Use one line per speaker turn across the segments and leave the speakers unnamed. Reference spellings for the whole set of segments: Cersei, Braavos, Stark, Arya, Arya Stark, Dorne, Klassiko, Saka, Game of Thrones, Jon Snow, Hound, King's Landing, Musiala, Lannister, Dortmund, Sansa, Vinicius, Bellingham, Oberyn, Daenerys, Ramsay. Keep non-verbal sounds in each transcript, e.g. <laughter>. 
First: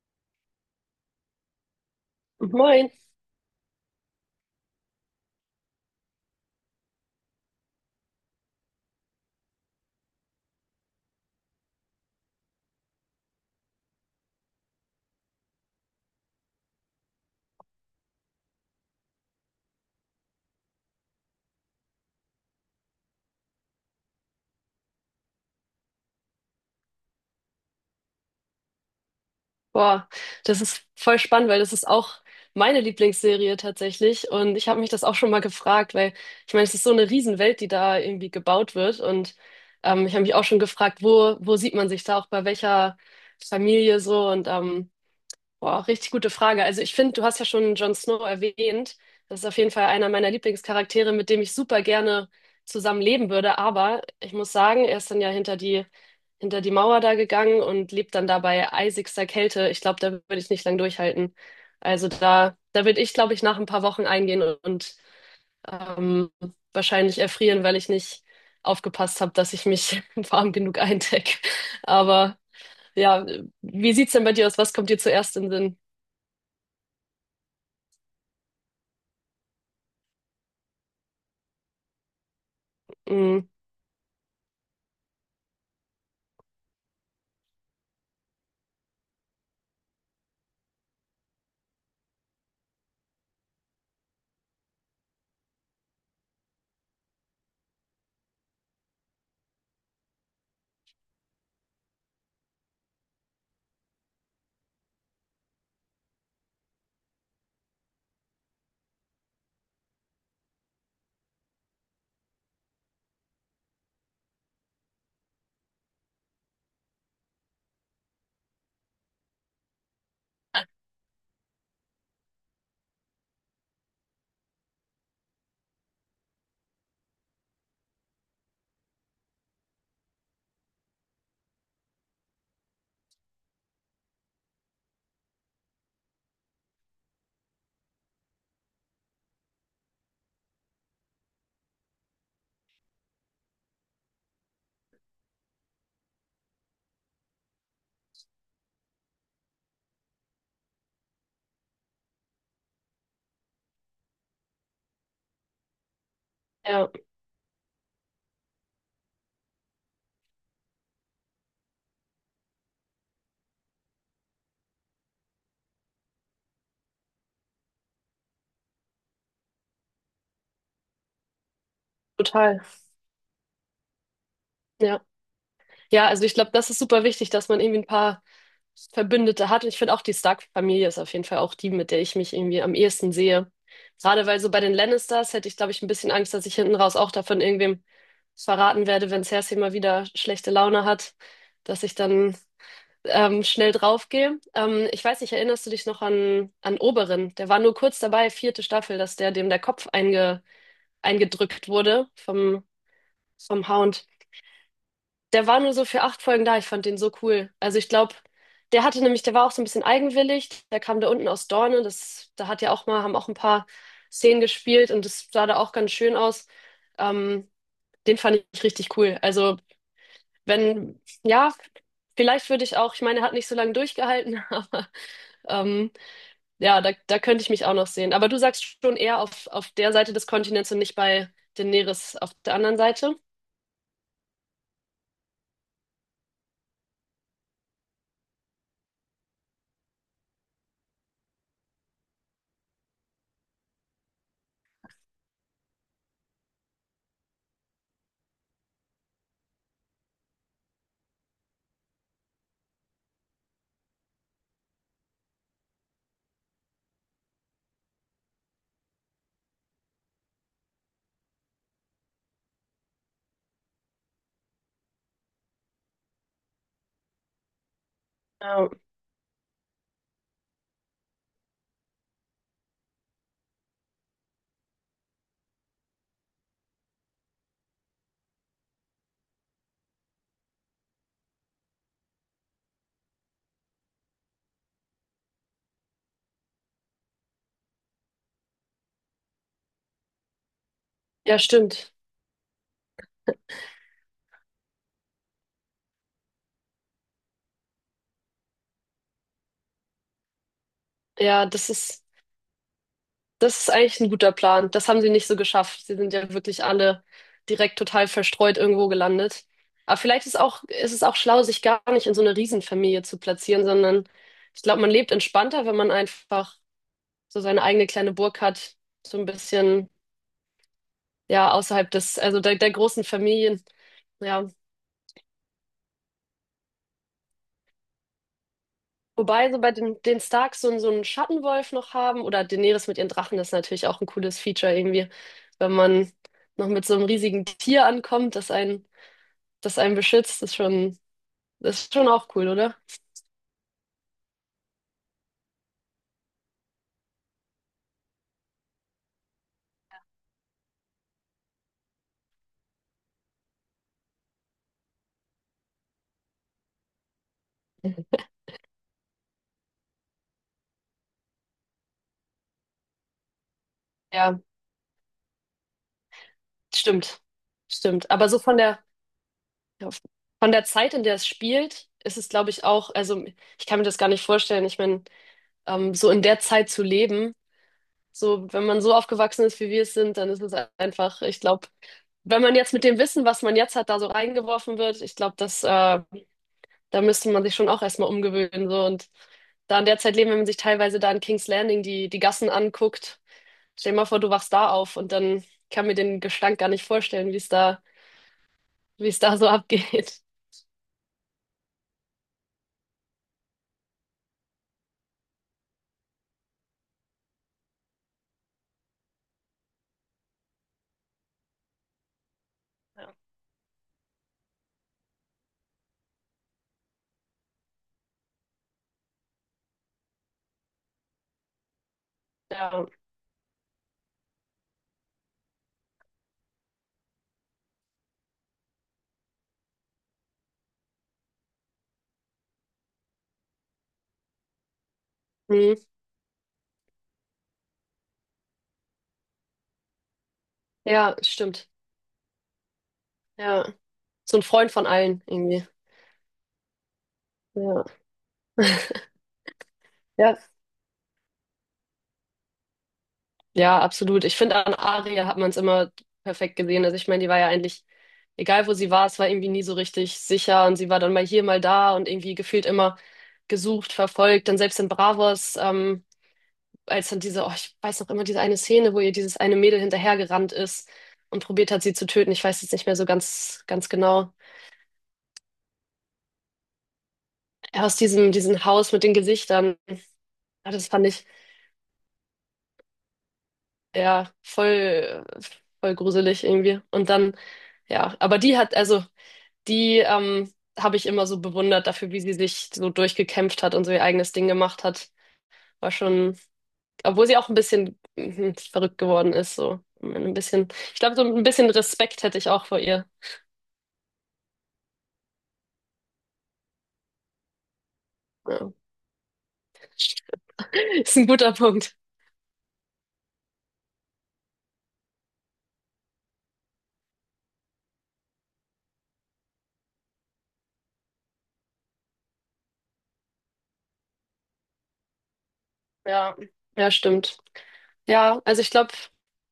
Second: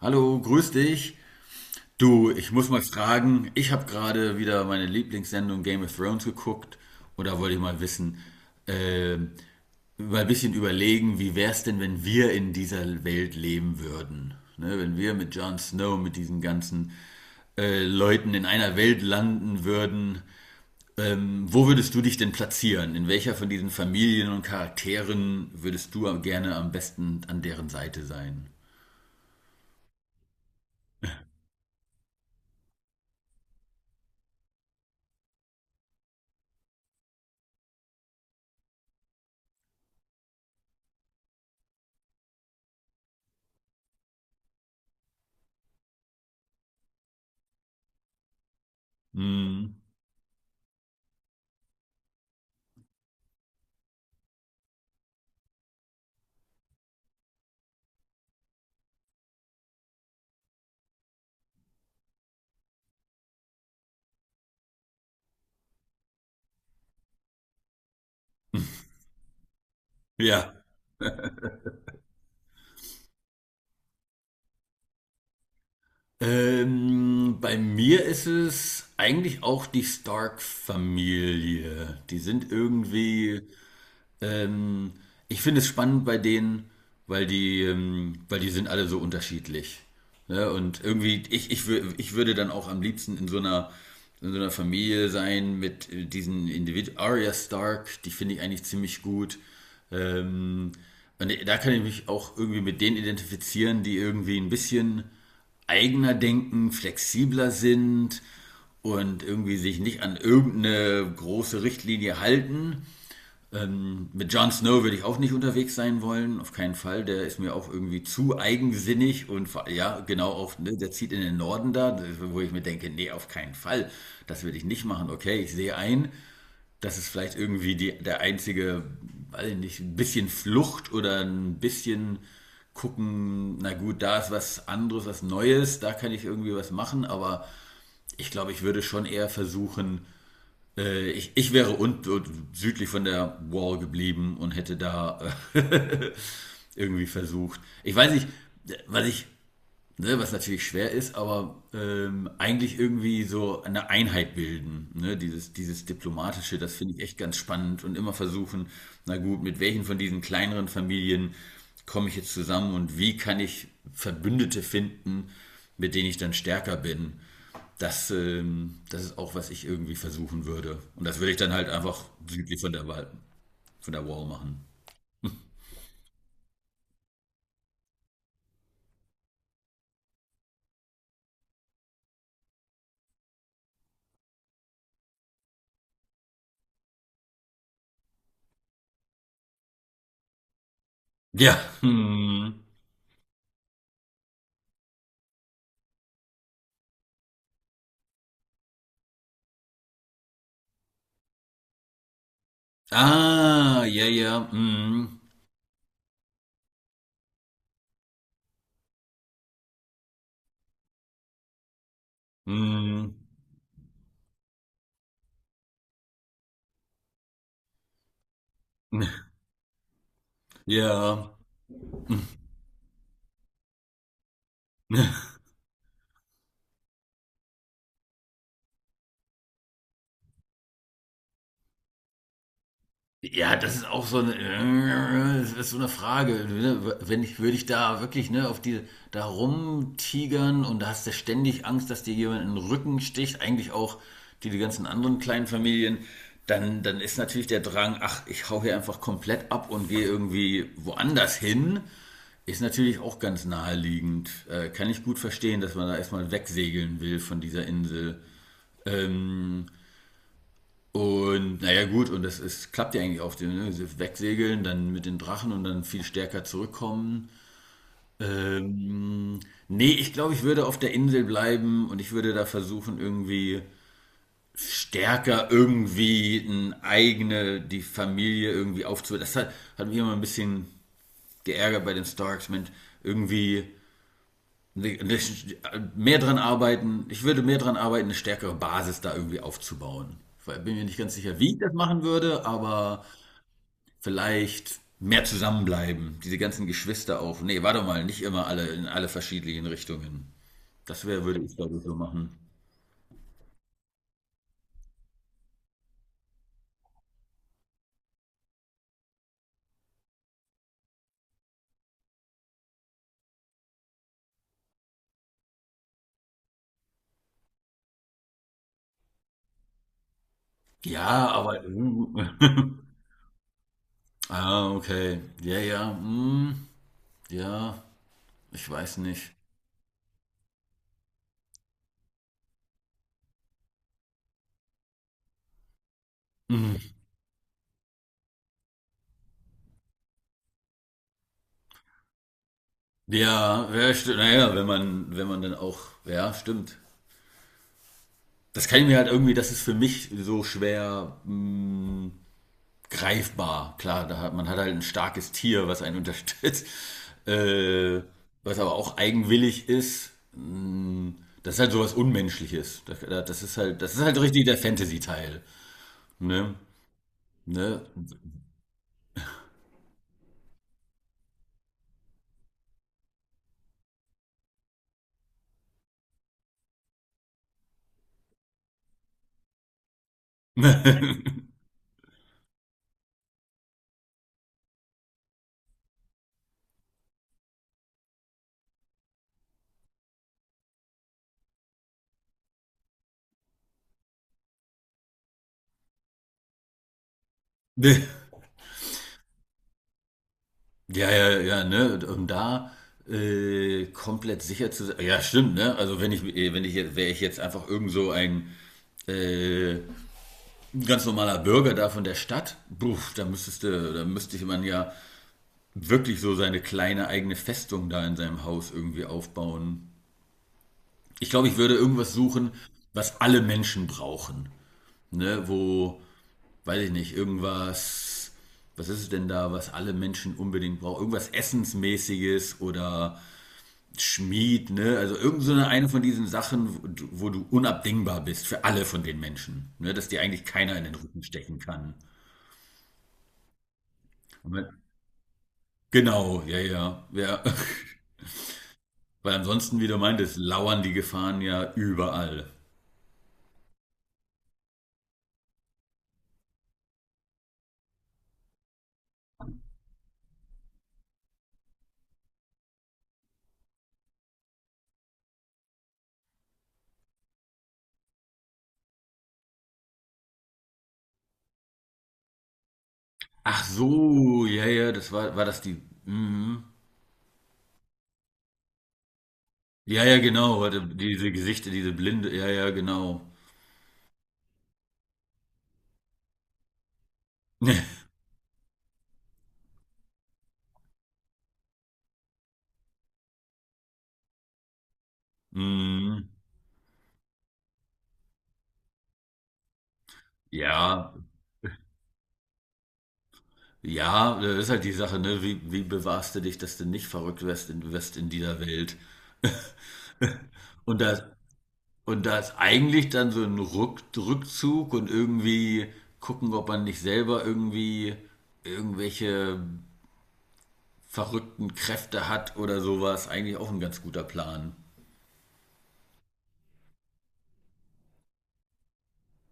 Hallo, grüß dich. Du, ich muss mal
Moin.
fragen, ich habe gerade wieder meine Lieblingssendung Game of Thrones geguckt und da wollte ich mal wissen, äh, mal ein bisschen überlegen, wie wär's denn, wenn wir in dieser Welt leben würden? Ne, wenn wir mit Jon Snow, mit diesen ganzen Leuten in einer Welt landen würden, wo würdest du dich denn platzieren? In welcher von diesen Familien und Charakteren würdest du gerne am besten an deren Seite sein?
Boah, das ist voll spannend, weil das ist auch meine Lieblingsserie tatsächlich. Und ich habe mich das auch schon mal gefragt, weil ich meine, es ist so eine Riesenwelt, die da irgendwie gebaut wird. Und ich habe mich auch schon gefragt, wo sieht man sich da auch bei welcher Familie so? Und Boah, richtig gute Frage. Also ich finde, du hast ja schon Jon Snow erwähnt. Das ist auf jeden
Hm,
Fall einer meiner Lieblingscharaktere, mit dem ich super gerne zusammen leben würde. Aber ich muss sagen, er ist dann ja hinter die Mauer da gegangen und lebt dann da bei eisigster Kälte. Ich glaube, da würde ich nicht lang durchhalten. Also da würde ich, glaube ich, nach ein paar Wochen eingehen und ähm, wahrscheinlich erfrieren, weil ich nicht aufgepasst habe, dass ich mich <laughs> warm
ja.
genug eindecke. Aber ja, wie sieht's denn bei dir aus? Was kommt dir zuerst in den Sinn?
Bei mir ist es eigentlich auch die Stark-Familie. Die sind irgendwie
Mhm.
ähm, ich finde es spannend bei denen, weil weil die sind alle so unterschiedlich. Ne? Und irgendwie, ich würde dann auch am liebsten in so einer Familie sein mit diesen Individuen. Arya Stark, die finde ich eigentlich ziemlich gut. Ähm, und da kann ich mich auch irgendwie mit denen identifizieren, die irgendwie ein bisschen eigener denken, flexibler sind und irgendwie sich nicht an irgendeine große Richtlinie halten, mit Jon Snow würde ich auch nicht unterwegs sein wollen, auf keinen Fall. Der ist mir auch irgendwie zu eigensinnig und ja, genau auch, ne, der zieht in den Norden da, wo ich mir denke, nee, auf keinen Fall. Das würde ich nicht machen. Okay, ich sehe ein, das ist vielleicht irgendwie der einzige, weiß ich nicht, ein bisschen Flucht oder ein bisschen gucken, na gut, da ist was anderes, was Neues, da kann ich irgendwie was machen, aber ich glaube, ich würde schon eher versuchen, ich wäre südlich von der Wall geblieben und hätte da äh, <laughs> irgendwie versucht. Ich weiß nicht, was ich, ne, was natürlich schwer ist, aber eigentlich irgendwie so eine Einheit bilden. Ne? Dieses Diplomatische, das
Ja,
finde ich echt ganz spannend und immer versuchen, na gut, mit welchen von diesen kleineren Familien komme ich jetzt zusammen und wie kann ich Verbündete finden, mit denen ich dann stärker bin das, das ist auch, was ich irgendwie versuchen würde. Und das würde ich dann halt einfach südlich
total.
von der Wall machen.
Ja. Ja, also ich glaube, das ist super wichtig, dass man irgendwie ein paar Verbündete hat. Und ich finde auch, die Stark-Familie ist auf jeden Fall auch die, mit der ich mich irgendwie am ehesten sehe. Gerade weil so bei den Lannisters hätte ich, glaube ich, ein bisschen Angst, dass ich hinten raus auch davon irgendwem verraten werde, wenn Cersei mal wieder schlechte Laune hat,
Ja. <laughs>
dass ich dann schnell draufgehe. Ich weiß nicht, erinnerst du dich noch an Oberyn? Der war nur kurz dabei, 4. Staffel, dass der dem der Kopf eingedrückt wurde vom,
Hm.
vom
Ah, ja,
Hound.
ja. Hm.
Der war nur so für 8 Folgen da. Ich fand den so cool. Also ich glaube, der hatte nämlich, der war auch so ein bisschen eigenwillig. Der kam da unten aus Dorne. Das, da hat ja auch mal,
Hm.
haben auch ein paar Szenen gespielt und das sah da auch ganz schön aus. Ähm, Den fand ich richtig cool. Also wenn,
Ja.
ja, vielleicht würde ich auch, ich meine, er hat nicht so lange durchgehalten, <laughs> aber
<laughs>
ähm, ja, da könnte ich mich auch noch sehen. Aber du sagst schon eher auf der Seite des Kontinents und nicht bei Daenerys auf der anderen Seite.
Ja, das ist auch so das ist so eine Frage. Ne? Wenn ich, würde ich da wirklich ne, auf die da rumtigern und da hast du ständig Angst, dass dir jemand in den Rücken sticht, eigentlich auch die, die ganzen anderen kleinen Familien, dann ist natürlich der Drang, ach, ich hau hier einfach komplett ab und gehe irgendwie woanders hin, ist natürlich auch ganz naheliegend. Kann ich gut verstehen, dass man da erstmal wegsegeln will von dieser Insel. Ähm, und naja, gut, und das ist, klappt ja eigentlich auf dem, ne? Sie Wegsegeln, dann mit den Drachen und dann viel stärker zurückkommen.
Ja,
Ähm, nee, ich glaube, ich würde auf der Insel bleiben und ich würde da versuchen, irgendwie stärker irgendwie eine eigene, die Familie irgendwie aufzubauen. Das hat mich immer ein bisschen geärgert bei den Starks, Mensch, irgendwie mehr dran arbeiten, ich würde mehr dran arbeiten, eine stärkere Basis da irgendwie aufzubauen. Ich bin mir nicht ganz sicher,
ja,
wie ich das
stimmt.
machen würde, aber vielleicht mehr zusammenbleiben, diese ganzen Geschwister auf. Nee, warte mal, nicht immer alle in alle verschiedenen Richtungen. Würde
Ja,
ich glaube ich so machen.
Das ist eigentlich ein guter Plan. Das haben sie nicht so geschafft. Sie sind ja wirklich alle direkt total verstreut irgendwo gelandet. Aber vielleicht ist auch, ist es auch schlau, sich gar nicht in so eine Riesenfamilie zu platzieren, sondern ich glaube, man lebt entspannter, wenn man einfach so seine eigene kleine Burg hat, so ein bisschen,
Ja,
ja,
aber.
außerhalb des, also der
<laughs>
großen Familien. Ja.
ah, okay. Ja, ja. Hm, ja, ich weiß nicht.
Wobei so bei den Starks so, so einen Schattenwolf noch haben oder Daenerys mit ihren Drachen, das ist natürlich auch ein cooles Feature irgendwie, wenn man noch
Hm.
mit so einem riesigen Tier ankommt, das einen beschützt, ist schon auch cool, oder?
Ja, ja, stimmt. Naja, wenn man, wenn man dann auch. Ja, stimmt. Das kann ich mir halt irgendwie, das ist für mich so schwer. Hm, greifbar. Klar, da hat, man hat halt ein starkes Tier, was einen <laughs> unterstützt, äh, was aber auch eigenwillig ist. Das ist halt sowas Unmenschliches. Das ist halt
Ja,
richtig der Fantasy-Teil. Ne?
stimmt.
Ne?
Stimmt. Aber so ja, von der Zeit, in der es spielt, ist es, glaube ich, auch, also ich kann mir das gar nicht vorstellen. Ich meine, so in der Zeit zu leben, so wenn man so aufgewachsen ist, wie wir es sind, dann ist es einfach, ich
<laughs>
glaube, wenn man jetzt mit dem Wissen, was man jetzt hat, da so reingeworfen wird, ich glaube, da müsste man sich schon auch erstmal umgewöhnen, so und da in der Zeit leben, wenn man sich teilweise da in King's Landing die Gassen anguckt. Stell dir mal vor, du wachst da auf und dann kann mir den Gestank gar nicht vorstellen, wie es da,
Ne?
wie es da so <laughs> abgeht.
Ja, ja, ja, ne? Um da komplett sicher zu sein. Ja, stimmt, ne? Also wenn ich, wenn ich jetzt, wäre ich jetzt einfach irgend so ein äh, ganz normaler Bürger da von der Stadt, buff,
Ja.
da müsstest du, da müsste ich man ja wirklich so seine kleine eigene Festung da in seinem Haus irgendwie aufbauen. Ich glaube, ich würde irgendwas suchen,
Ja.
was alle Menschen brauchen. Ne? Wo, weiß ich nicht, irgendwas, was ist es denn da, was alle Menschen unbedingt brauchen? Irgendwas Essensmäßiges oder Schmied, ne? Also irgend so
Mhm.
eine von diesen Sachen, wo du unabdingbar bist für alle von den Menschen. Ne? Dass dir eigentlich keiner in den
Ja,
Rücken stechen
stimmt.
kann.
Ja. So ein
Und
Freund
wenn-
von allen irgendwie.
Genau, ja, ja, ja.
Ja.
<laughs>
<laughs>
Weil ansonsten, wie du meintest,
Ja.
lauern die Gefahren ja überall.
Ja, absolut. Ich finde, an Aria hat man es immer perfekt gesehen. Also ich meine, die war ja eigentlich, egal wo sie war, es war irgendwie nie so richtig sicher und sie war dann mal hier, mal da und irgendwie gefühlt immer gesucht, verfolgt. Dann selbst in Bravos, als dann diese, oh, ich weiß noch immer, diese eine Szene, wo ihr dieses eine Mädel hinterhergerannt ist und probiert hat, sie zu töten. Ich weiß jetzt nicht mehr so ganz,
Ach
ganz genau.
so, ja, ja, war das die. Mhm.
Aus diesem Haus mit den Gesichtern.
Ja, ja, genau,
Ja,
hatte
das fand ich
diese Gesichter, diese Blinde, ja, ja, genau.
ja voll gruselig irgendwie. Und dann,
<laughs>
ja, aber die hat, also die habe ich immer so bewundert dafür, wie sie sich so durchgekämpft hat und so ihr eigenes Ding gemacht hat. War
Mhm.
schon, obwohl sie auch ein bisschen verrückt geworden ist, so ein bisschen. Ich
Ja,
glaube, so ein bisschen Respekt hätte ich auch vor ihr.
ja, das ist halt die Sache, ne? Wie, wie bewahrst du dich, dass du nicht verrückt wirst wirst in dieser
Ja.
Welt? <laughs> Und
<laughs> Ist
das,
ein guter Punkt.
und da ist eigentlich dann so ein Rückzug und irgendwie gucken, ob man nicht selber irgendwie irgendwelche verrückten Kräfte hat oder sowas. Eigentlich auch ein ganz guter Plan.
Ja, ja, stimmt. Ja, also ich glaube,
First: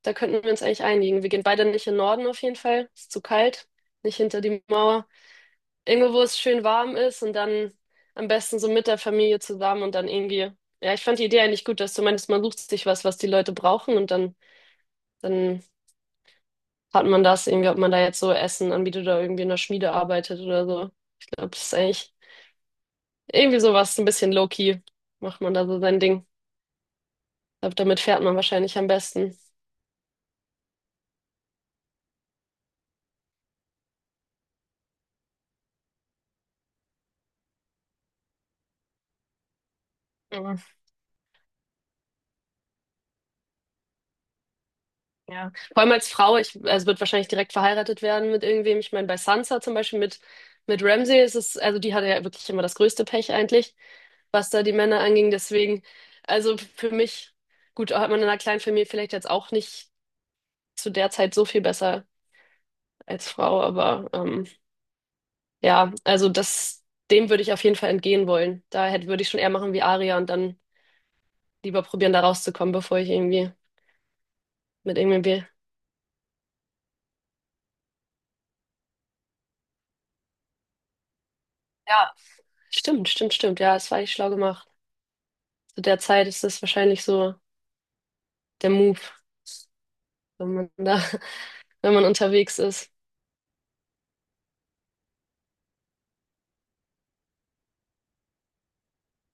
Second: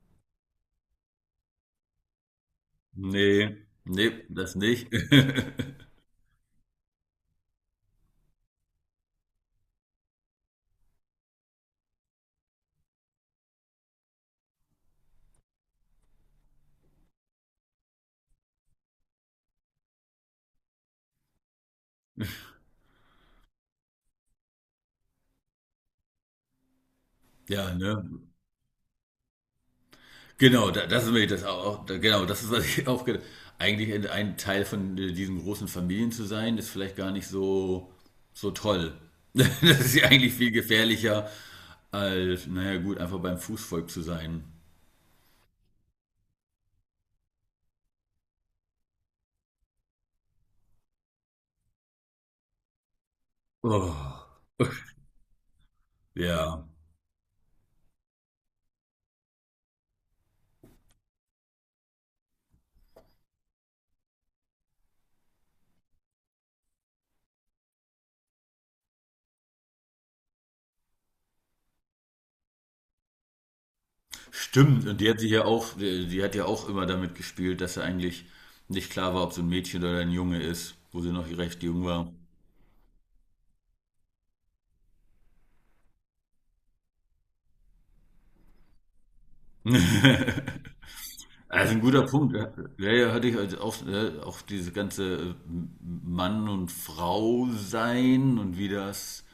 da könnten wir uns eigentlich einigen. Wir gehen beide nicht in den Norden auf jeden Fall. Ist zu
Nee,
kalt.
nee,
Nicht hinter
das
die
nicht.
Mauer.
<laughs>
Irgendwo, wo es schön warm ist und dann am besten so mit der Familie zusammen und dann irgendwie. Ja, ich fand die Idee eigentlich gut, dass du meinst, man sucht sich was, was die Leute brauchen und dann hat man das irgendwie, ob man da jetzt so Essen anbietet oder irgendwie in der Schmiede arbeitet oder so. Ich glaube, das ist eigentlich irgendwie sowas, ein bisschen low-key macht man da so sein Ding. Ich
Ja,
glaube,
ne?
damit fährt man wahrscheinlich am besten.
Genau, da, das ist mir das auch, da, genau, das ist, was ich auch gedacht. Eigentlich ein- Teil von diesen großen Familien zu sein, ist vielleicht gar nicht so, so toll. <laughs> Das ist ja eigentlich viel
Mhm.
gefährlicher, als, naja, gut, einfach beim Fußvolk zu sein.
Ja. Vor allem als Frau, also wird wahrscheinlich direkt verheiratet werden mit irgendwem. Ich meine, bei Sansa zum Beispiel mit Ramsay also die hatte ja wirklich immer das größte Pech eigentlich,
Oh,
was da die Männer anging. Deswegen, also
ja.
für mich, gut, hat man in einer kleinen Familie vielleicht jetzt auch nicht zu der Zeit so viel besser als Frau, aber ja, also dem würde ich auf jeden Fall entgehen wollen. Würde ich schon eher machen wie Arya und dann lieber probieren, da rauszukommen, bevor ich irgendwie
Stimmt,
mit
und die hat
irgendwem
sich ja
will.
auch, die hat ja auch immer damit gespielt, dass sie eigentlich nicht klar war, ob so ein Mädchen oder ein Junge ist, wo sie noch recht jung war.
Stimmt, stimmt, stimmt. Ja, es war echt schlau gemacht. Zu der Zeit ist das wahrscheinlich so der Move, wenn
<laughs>
man da,
Also ein
<laughs> wenn
guter
man
Punkt. Ja,
unterwegs
ja,
ist.
ja, hatte ich also auch, auch diese ganze Mann und Frau sein und wie das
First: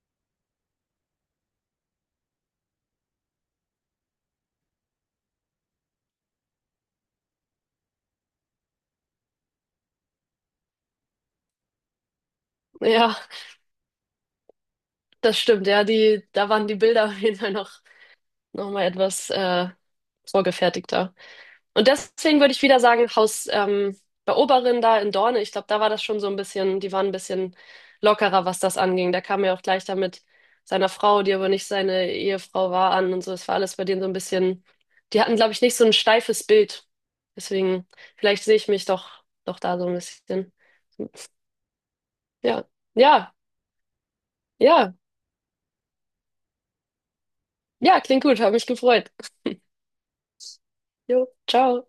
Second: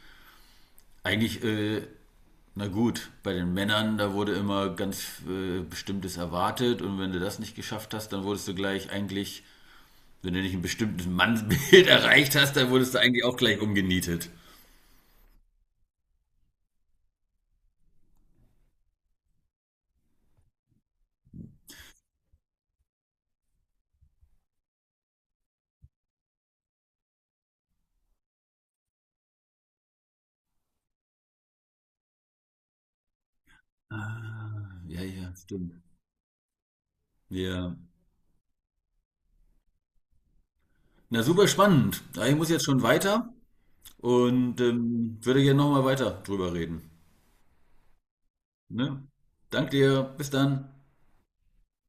eigentlich, na gut, bei den Männern, da wurde immer ganz Bestimmtes erwartet und wenn du das nicht geschafft hast, dann wurdest du gleich eigentlich. Wenn du nicht ein bestimmtes Mannsbild <laughs> erreicht hast, dann wurdest du
Ja,
eigentlich auch gleich umgenietet.
das stimmt. Ja, da waren die Bilder auf jeden Fall noch mal etwas vorgefertigter. Und deswegen würde ich wieder sagen, Haus bei Oberin da in Dorne, ich glaube, da war das schon so ein bisschen, die waren ein bisschen lockerer, was das anging. Da kam er auch gleich da mit seiner Frau, die aber nicht seine Ehefrau war, an und so. Es war alles bei denen so ein bisschen,
Ah, ja,
die
ja,
hatten, glaube ich,
stimmt.
nicht so ein steifes Bild.
Ja.
Deswegen, vielleicht sehe ich mich doch da so ein bisschen.
Na, super spannend. Ja, ich muss
Ja,
jetzt schon weiter
ja,
und
ja,
würde gerne nochmal weiter drüber reden.
ja, klingt gut, habe mich
Ne?
gefreut.
Danke dir. Bis dann.
Jo, ciao.